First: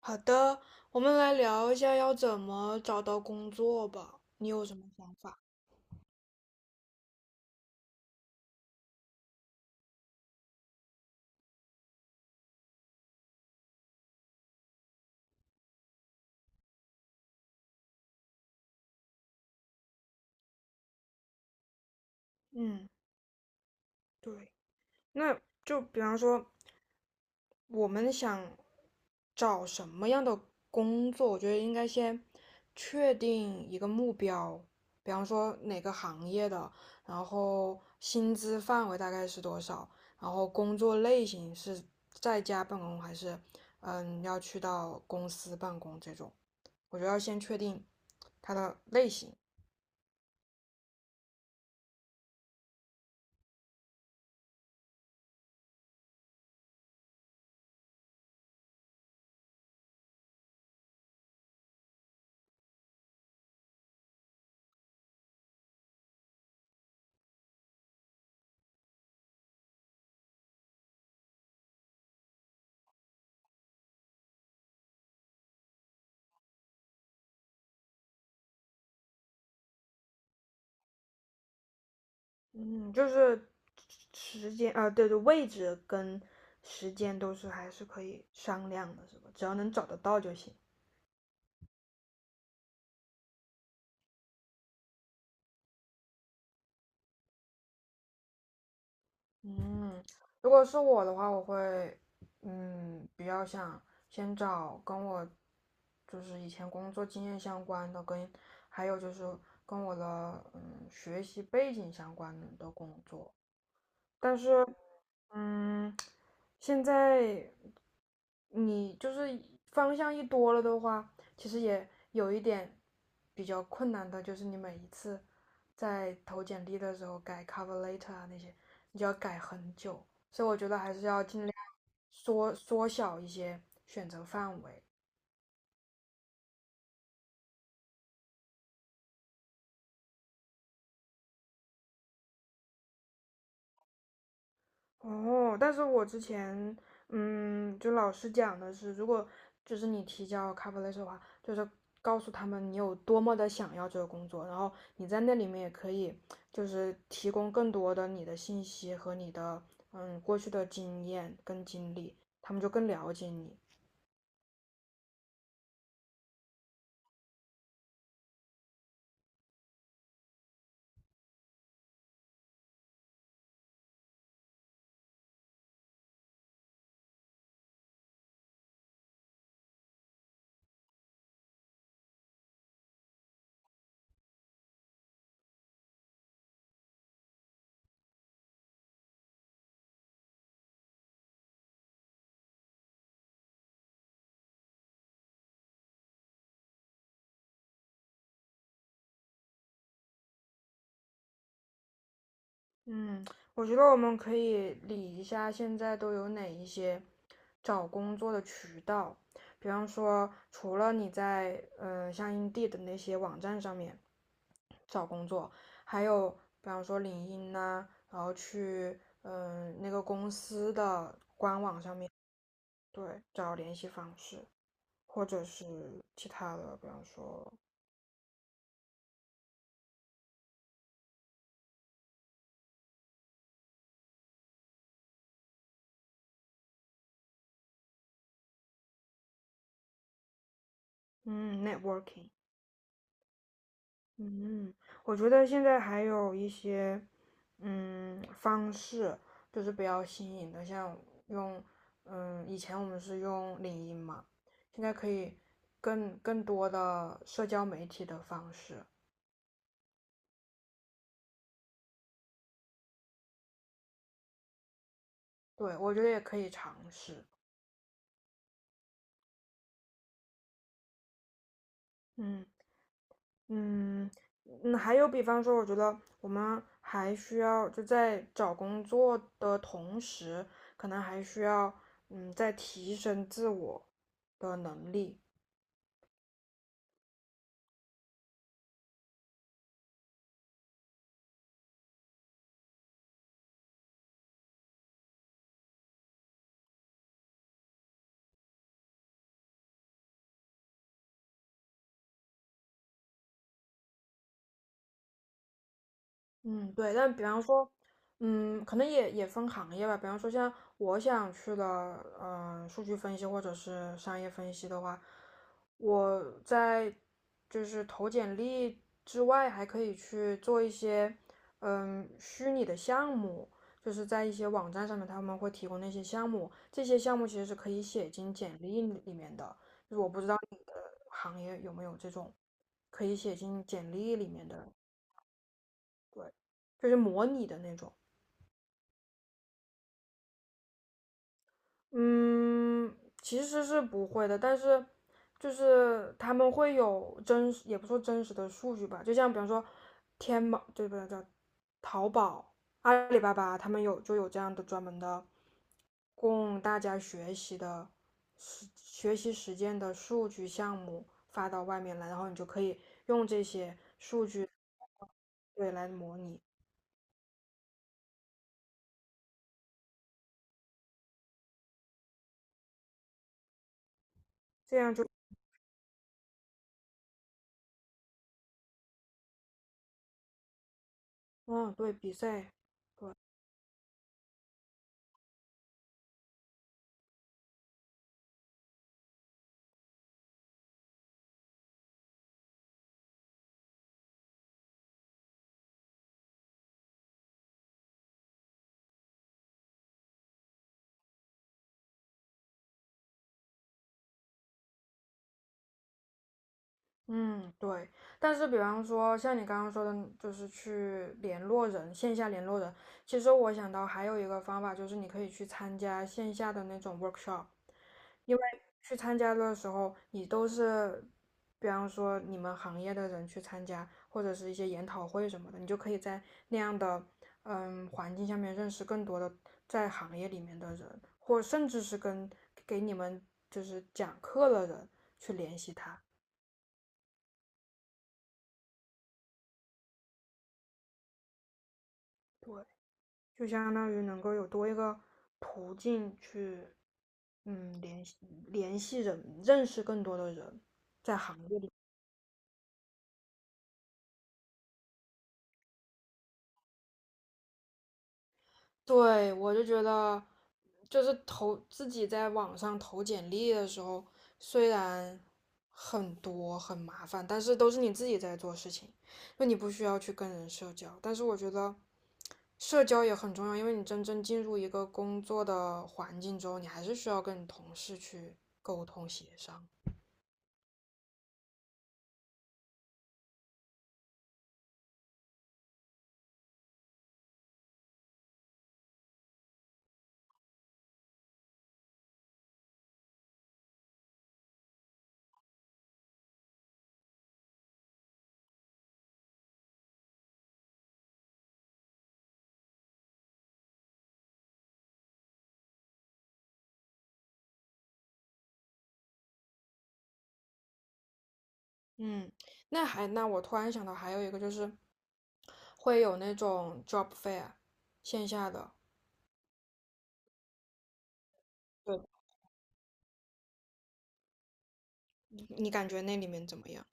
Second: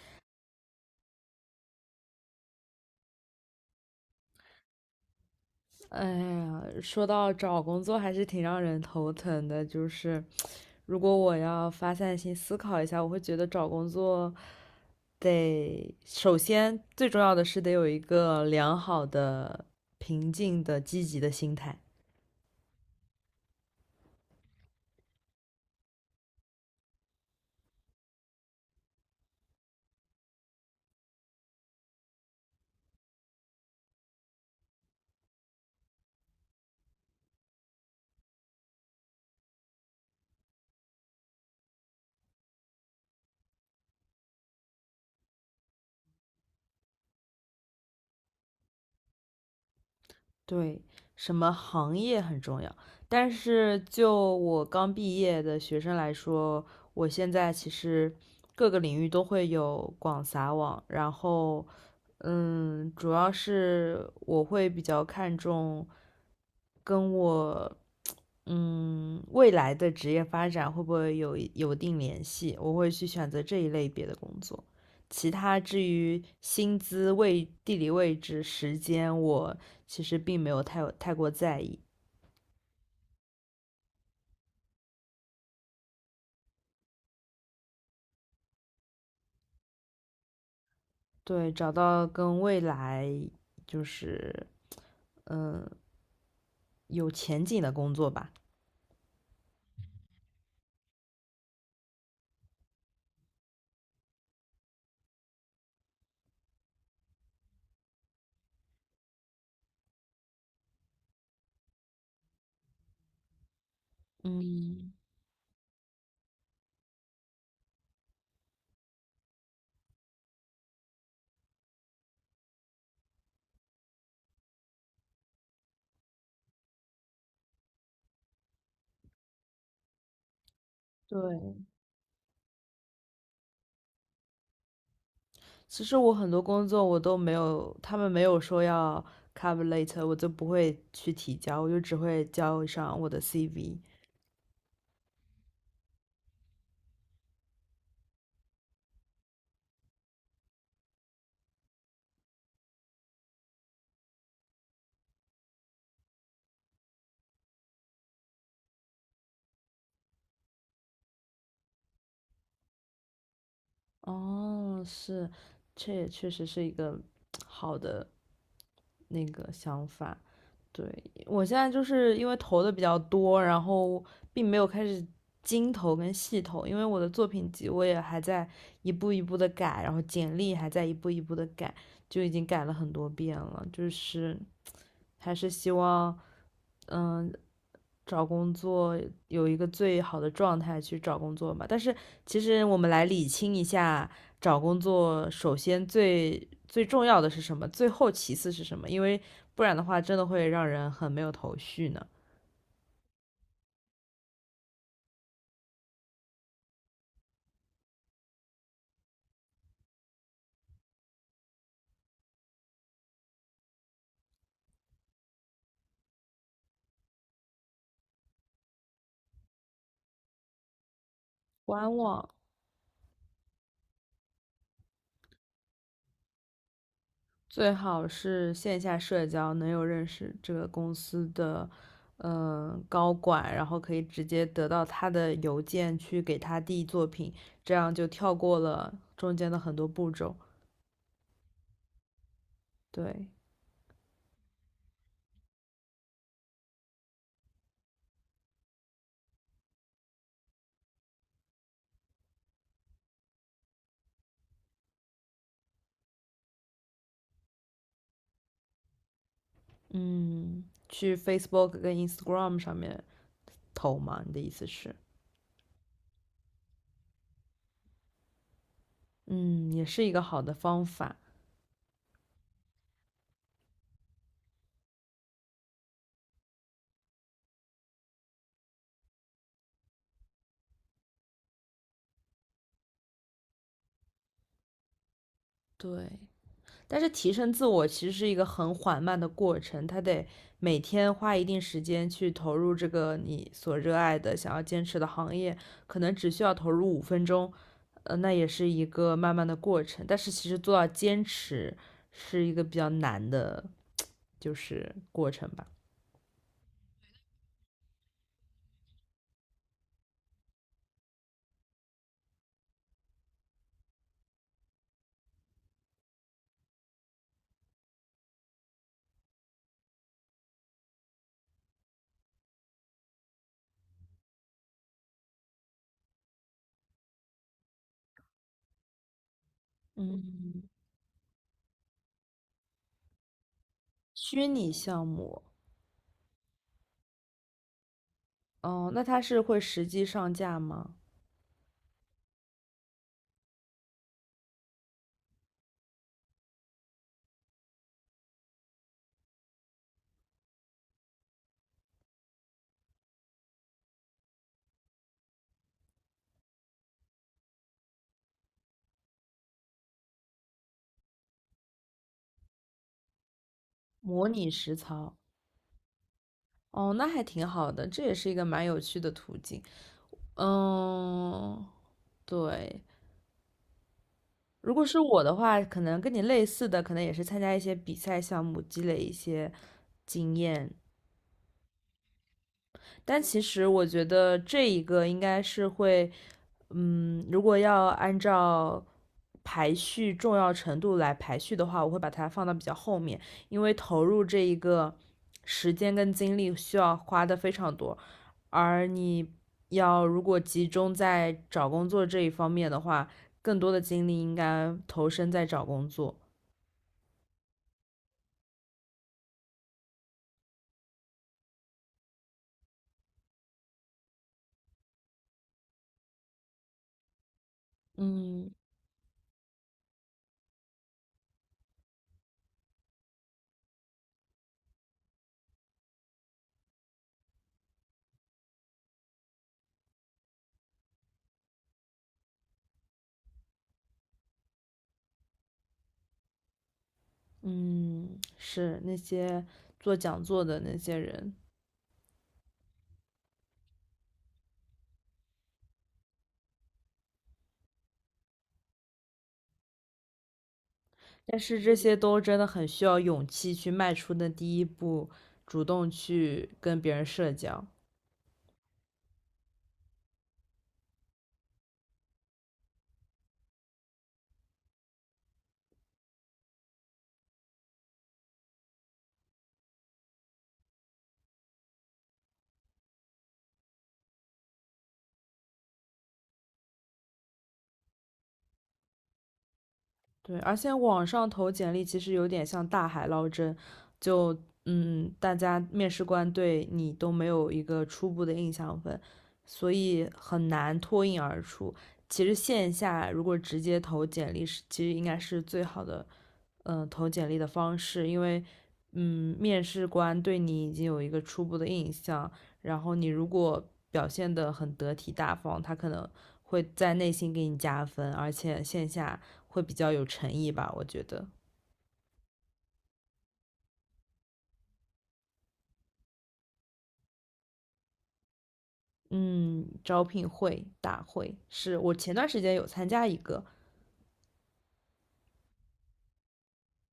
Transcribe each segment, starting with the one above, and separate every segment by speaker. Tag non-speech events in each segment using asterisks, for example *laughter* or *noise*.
Speaker 1: 好的，我们来聊一下要怎么找到工作吧。你有什么想法？
Speaker 2: 哎呀，说到找工作还是挺让人头疼的。如果我要发散性思考一下，我会觉得找工作得首先最重要的是得有一个良好的、平静的、积极的心态。
Speaker 1: 嗯，对。那就比方说，我们想找什么样的工作，我觉得应该先确定一个目标，比方说哪个行业的，然后薪资范围大概是多少，然后工作类型是在家办公还是要去到公司办公这种，我觉得要先确定它的类型。
Speaker 2: 对，什么行业很重要，但是就我刚毕业的学生来说，我现在其实各个领域都会有广撒网，然后，主要是我会比较看重跟我，未来的职业发展会不会有定联系，我会去选择这一类别的工作。其他至于薪资、位、地理位置、时间，我其实并没有太过在意。
Speaker 1: 嗯，就是时间啊，对对，位置跟时间都是还是可以商量的，是吧？只要能找得到就行。
Speaker 2: 对，找到跟未来就是嗯有前景的工作吧。
Speaker 1: 嗯，如果是我的话，我会，比较想先找跟我就是以前工作经验相关的，跟还有就是跟我的学习背景相关的工作。但是
Speaker 2: 嗯，
Speaker 1: 嗯，现在你就是方向一多了的话，其实也有一点比较困难的，就是你每一次在投简历的时候改 cover letter 啊那些，你就要改很久，所以我觉得还是要尽量
Speaker 2: 对，
Speaker 1: 缩小一些选择范围。
Speaker 2: 其实我很多工作我都没有，他们没有说要 cover later，我就不会去提交，我就只会交上我的 CV。
Speaker 1: 哦，但是我之前，就老师讲的是，如果就是你提交 cover letter 的话，就是告诉他们你有多么的想要这个工作，然后你在那里面也可以就是提供更多的你的信息和你的过去的经验跟经历，他们就更了解你。
Speaker 2: 哦，是，这也确实是一个 *tsk* 好的那个想法。对，我现在就是因为投的比较多，然后并没有开始精投跟细投，因为我的作品集我也还在一步一步的改，然后简历还在一步一步的改，就已经改了很多遍了。还是希望，嗯，找工作有一个最好的状态去找工作嘛。但是其实我们来理清一下，找工作首先最最重要的是什么，最后其次是什么？因为不然的话，真的会让人很没有头绪呢。
Speaker 1: 嗯，我觉得我们可以理一下现在都有哪一些找工作的渠道，比方说除了你在像 Indeed 的那些网站上面找工作，还有比方说领英呐、然后去那个公司的官网
Speaker 2: 官
Speaker 1: 上面
Speaker 2: 网
Speaker 1: 对找联系方式，或者是其他的，比方说
Speaker 2: 最好是线下社交，能有认识这个公司的。嗯，高管，然后可以直接得到他的邮件去给他递作品，这样就跳过了中间的很多步骤。
Speaker 1: 嗯 networking。
Speaker 2: 对，
Speaker 1: 嗯，我觉得现在还有一些，方式就是比较新颖的，像用，以前我们是用领英嘛，现在可以更多的社交媒体的方式，
Speaker 2: 嗯，去 Facebook 跟 Instagram 上面投嘛？你的意思是，
Speaker 1: 对，我觉得也可以尝试。
Speaker 2: 嗯，也是一个好的方法。
Speaker 1: 嗯嗯还有比方说，我觉得我们还需要就在找工作的同时，可能还需要在提升自我的能力。
Speaker 2: 对，但是提升自我其实是一个很缓慢的过程，它得每天花一定时间去投入这个你所热爱的、想要坚持的行业，可能只需要投入五分钟，那也是一个慢慢的过程。但是其实做到坚持是一个比较难的，过程吧。
Speaker 1: 嗯，对，但比方说，可能也分行业吧。比方说，像我想去的，数据分析或者是商业分析的话，我在就是投简历之外，还可以去做一些，虚拟的项目，就是在一些网站上面他们会提供那些项目，这些项目其实是可以写进简历里面的。就是我不知道
Speaker 2: 嗯，
Speaker 1: 行业有没有这种可以写进简历里
Speaker 2: 虚
Speaker 1: 面
Speaker 2: 拟
Speaker 1: 的，
Speaker 2: 项目。
Speaker 1: 就是模拟的那种。
Speaker 2: 哦，那他是会实际上架吗？
Speaker 1: 嗯，其实是不会的，但是就是他们会有真实，也不说真实的数据吧，就像比方说天猫，对不对？叫淘宝、阿里巴巴，他们就有这样的专门的供大家学习的实学习实践的数据项目发到外面来，然后你就可以用这些
Speaker 2: 模拟实操？
Speaker 1: 对来模拟，
Speaker 2: 哦，那还挺好的，这也是一个蛮有趣的途径。嗯，对。如
Speaker 1: 这
Speaker 2: 果
Speaker 1: 样
Speaker 2: 是
Speaker 1: 就
Speaker 2: 我的话，可能跟你类似的，可能也是参加一些比赛项目，积累一些经验，
Speaker 1: 嗯对比赛，对。
Speaker 2: 但其实我觉得这一个应该是会，如果要按照排序重要程度来排序的话，我会把它放到比较后面，因为投入这一个时间跟精力需要花的非常多，而你要如果集中在找工作这一方面的话，更多的精力应该投身在找工作。
Speaker 1: 嗯，对。但是，比方说像你刚刚说的，就是去联络人，线下联络人。其实我想到还有一个方法，就是你可以去参加线下的那种 workshop，因为
Speaker 2: 嗯
Speaker 1: 去参加的时候，你都是，比方说你们行业的人去参加，或者是一些研讨会什么的，你就可以在那样的环境下面认识更多的在行业里面的人，或甚至是跟给你们就是讲课的人去联系他。
Speaker 2: 嗯，是那些做讲座的那些人。
Speaker 1: 对。就相当于能够有多一个途径去，嗯，联系联系人，认识更多的人，在
Speaker 2: 但
Speaker 1: 行业
Speaker 2: 是
Speaker 1: 里。
Speaker 2: 这些都真的很需要勇气去迈出的第一步，主动去跟别人社交。
Speaker 1: 对，我就觉得，就是投自己在网上投简历的时候，虽然很多很麻烦，但是都是你自己在做事情，就你不需要去跟人社交。但是我觉得社交也很重要，因为你真正进入一个工作的环境之后，你还是需要跟你同事去沟通协商。
Speaker 2: 对，而且网上投简历其实有点像大海捞针，就大家面试官对你都没有一个初步的印象分，所以很难脱颖而出。其实线下如果直接投简历是，其实应该是最好的投简历的方式，因为嗯面试官对你已经有一个初步的印象，然后你如果表现得很得体大方，他可能会在内心给你加分，而且线下会比较有诚意吧，我觉得。
Speaker 1: 嗯，那我突然想到还有一个就是会有那种 job fair 线下的，
Speaker 2: 嗯，招聘会大会是我
Speaker 1: 对，
Speaker 2: 前段时间有参加一个，
Speaker 1: 你感觉那里面怎么样？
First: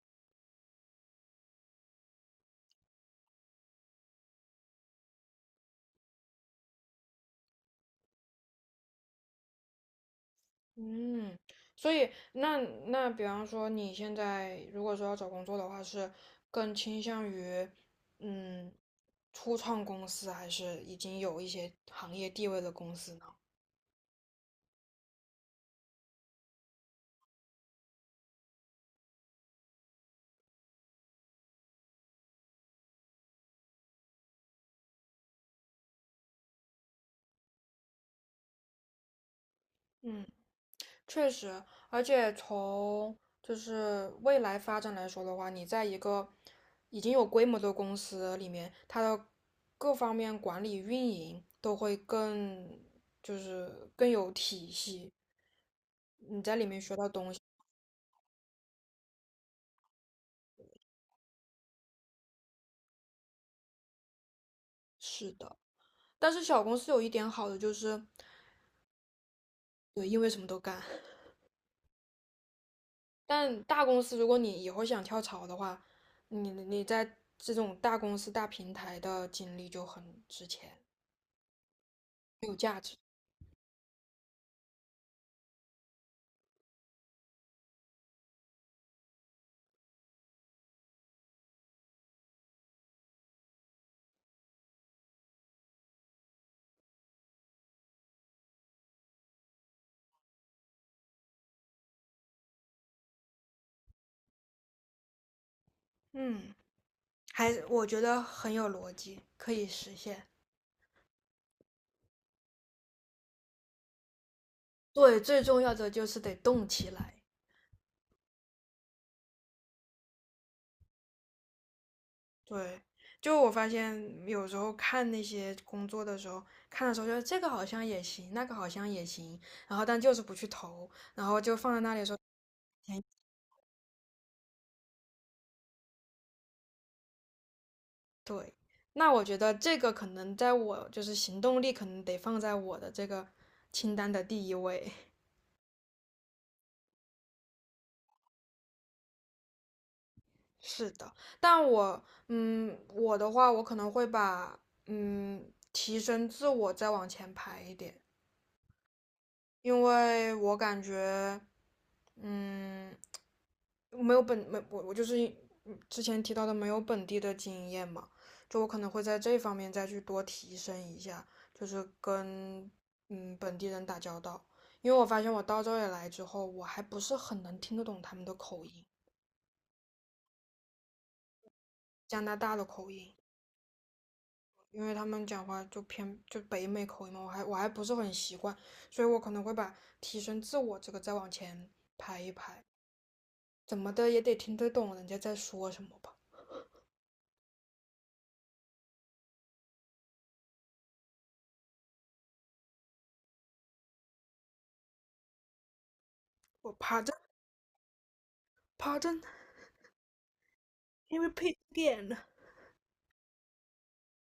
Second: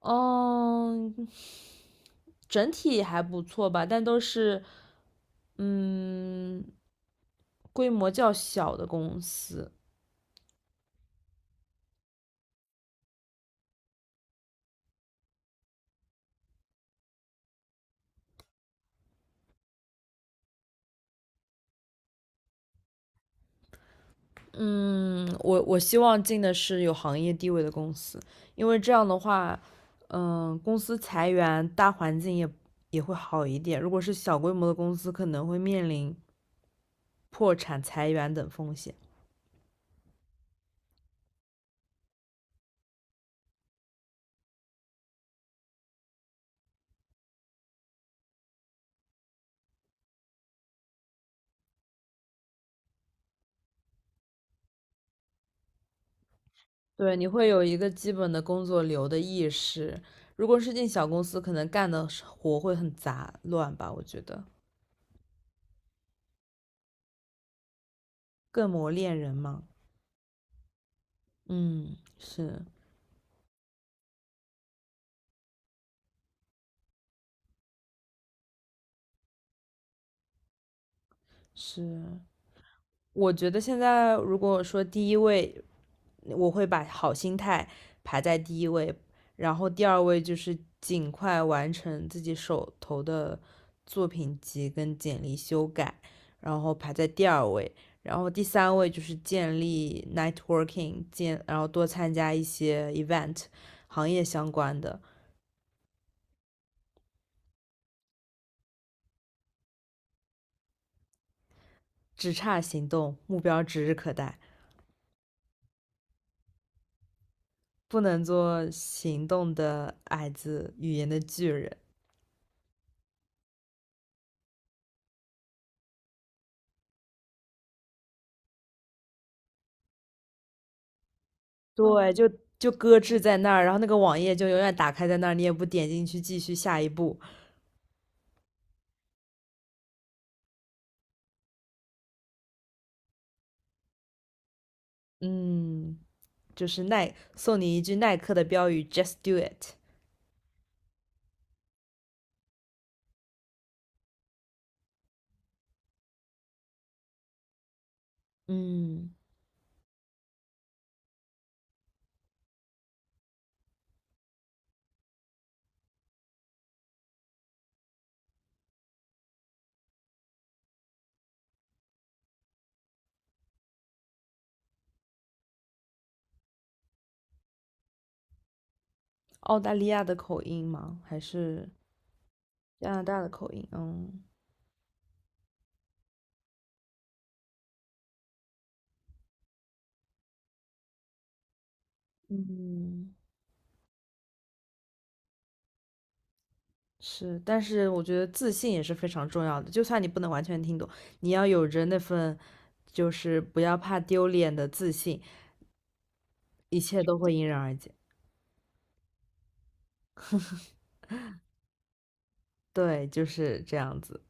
Speaker 2: 嗯，整体还不错吧，但都是嗯规模较小的公司，
Speaker 1: 嗯，所以那比方说你现在如果说要找工作的话，是更倾向于嗯初创公司，还是已经有一些行业地位的公司呢？
Speaker 2: 我希望进的是有行业地位的公司，因为这样的话，嗯，公司裁员，大环境也会好一点。如果是小规模的公司，可能会面临破产、裁员等风险。
Speaker 1: 嗯。确实，而且从就是未来发展来说的话，你在一个已经有规模的公司里面，它的各方面管理运营都会更就是更有体系，你在里面学到
Speaker 2: 对，你
Speaker 1: 东西。
Speaker 2: 会有一个基本的工作流的意识。如果是进小公司，可能干的活会很杂乱吧，我觉得
Speaker 1: 是的，但是小公司有一点好的就是，
Speaker 2: 更磨练人嘛。
Speaker 1: 对，因为什么都干。
Speaker 2: 嗯，是
Speaker 1: 但大公司，如果你以后想跳槽的话，你在这种大公司、大平台的经历就很值钱，
Speaker 2: 是，
Speaker 1: 很有价值。
Speaker 2: 我觉得现在如果说第一位我会把好心态排在第一位，然后第二位就是尽快完成自己手头的作品集跟简历修改，然后排在第二位，然后第三位就是建立 networking，然后多参加一些 event，行业相关的，
Speaker 1: 嗯。我觉得很有逻辑，可以实现。
Speaker 2: 只差行动，目标指日可待，
Speaker 1: 对，最重要的就是得动起来。
Speaker 2: 不能做行动的矮子，语言的巨人。
Speaker 1: 对，就我发现有时候看那些工作的时候，看的时候觉得这个好像也行，那个好像也行，然后但就是不去投，然后就放在那里
Speaker 2: 对，
Speaker 1: 说，
Speaker 2: 就就搁
Speaker 1: 哎
Speaker 2: 置在那儿，然后那个网页就永远打开在那儿，你也不点进去继续下一步。
Speaker 1: 对。那我觉得这个可能在我就是行动力可能得放在我的这个清单的第一位。
Speaker 2: 嗯，就是耐，送你一句耐克的标语，Just do it。
Speaker 1: 是的，但我，我的话，我可能会把，提升自我再往前排一点，
Speaker 2: 嗯，
Speaker 1: 因为我感觉，嗯，没有本，没，我就是之前提到的没有本地的经验嘛，就我可能会在这方面再去多提升一下，就是跟，本地人打交道，因为我发现我到这里来之后，我还不是很能听得懂他们的口音，
Speaker 2: 澳大利亚的口音吗？还是
Speaker 1: 加拿大的
Speaker 2: 加
Speaker 1: 口
Speaker 2: 拿
Speaker 1: 音。
Speaker 2: 大的口音？嗯
Speaker 1: 因为他们讲话就偏就北美口音嘛，我还不是很习惯，所以我可能会把提升自我这个再往前排一排，
Speaker 2: 嗯，
Speaker 1: 怎么的也得听得懂人家在说什么吧。
Speaker 2: 是，但是我觉得自信也是非常重要的，就算你不能完全听懂，你要有着那份就是不要怕丢脸的自信，
Speaker 1: 我
Speaker 2: 一切
Speaker 1: pardon，
Speaker 2: 都会迎刃而解。
Speaker 1: PAR。
Speaker 2: 对，就是这样子。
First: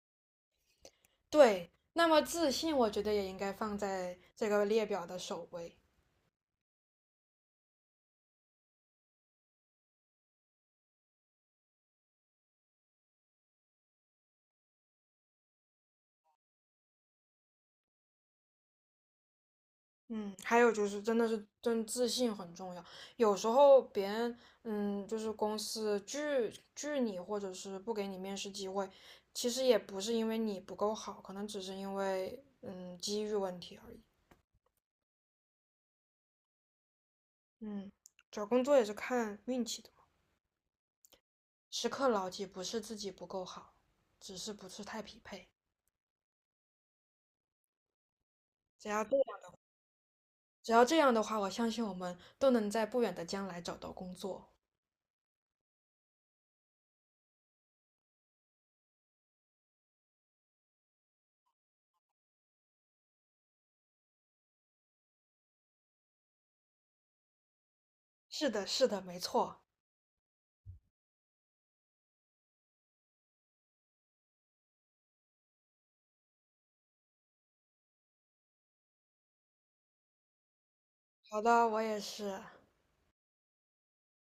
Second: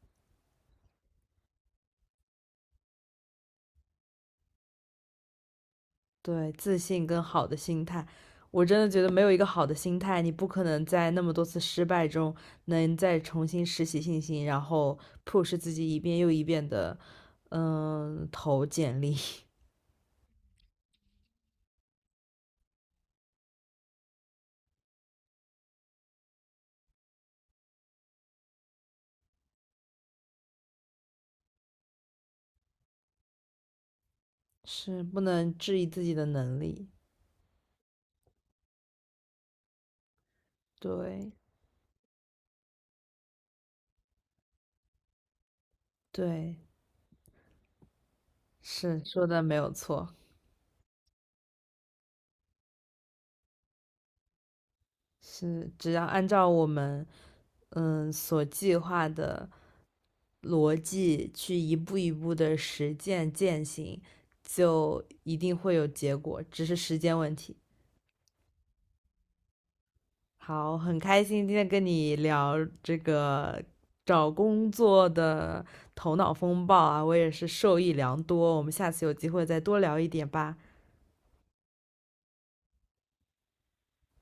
Speaker 1: 对，那么自信我觉得也应该放在这个列表的首位。
Speaker 2: 对，自信跟好的心态，我真的觉得没有一个好的心态，你不可能在那么多次失败中能再重新拾起信心，然后 push 自己一遍又一遍的，嗯，投简历，
Speaker 1: 嗯，还有就是，真的是真自信很重要。有时候别人，就是公司拒你，或者是不给你面试机会，其实也不是因为你不够好，可能只是因为，机遇问题而已。
Speaker 2: *laughs* 是不能质疑自己的能力。
Speaker 1: 嗯，找工作也是看运气的嘛。
Speaker 2: 对，
Speaker 1: 时刻牢记，不是自己不够好，只是不是太匹配。
Speaker 2: 对，
Speaker 1: 只
Speaker 2: 是
Speaker 1: 要这样，
Speaker 2: 说的没有错，
Speaker 1: 只要这样的话，我相信我们都能在不远的将来找到工作。
Speaker 2: 是只要按照我们所计划的逻辑去一步一步的实践践行，就一定会有结果，只是时间问题。
Speaker 1: 是的，是的，没错。
Speaker 2: 好，很开心今天跟你聊这个找工作的头脑风暴啊，我也是受益良多。我们下次有机会再多聊一点吧。
Speaker 1: 好的，我也是。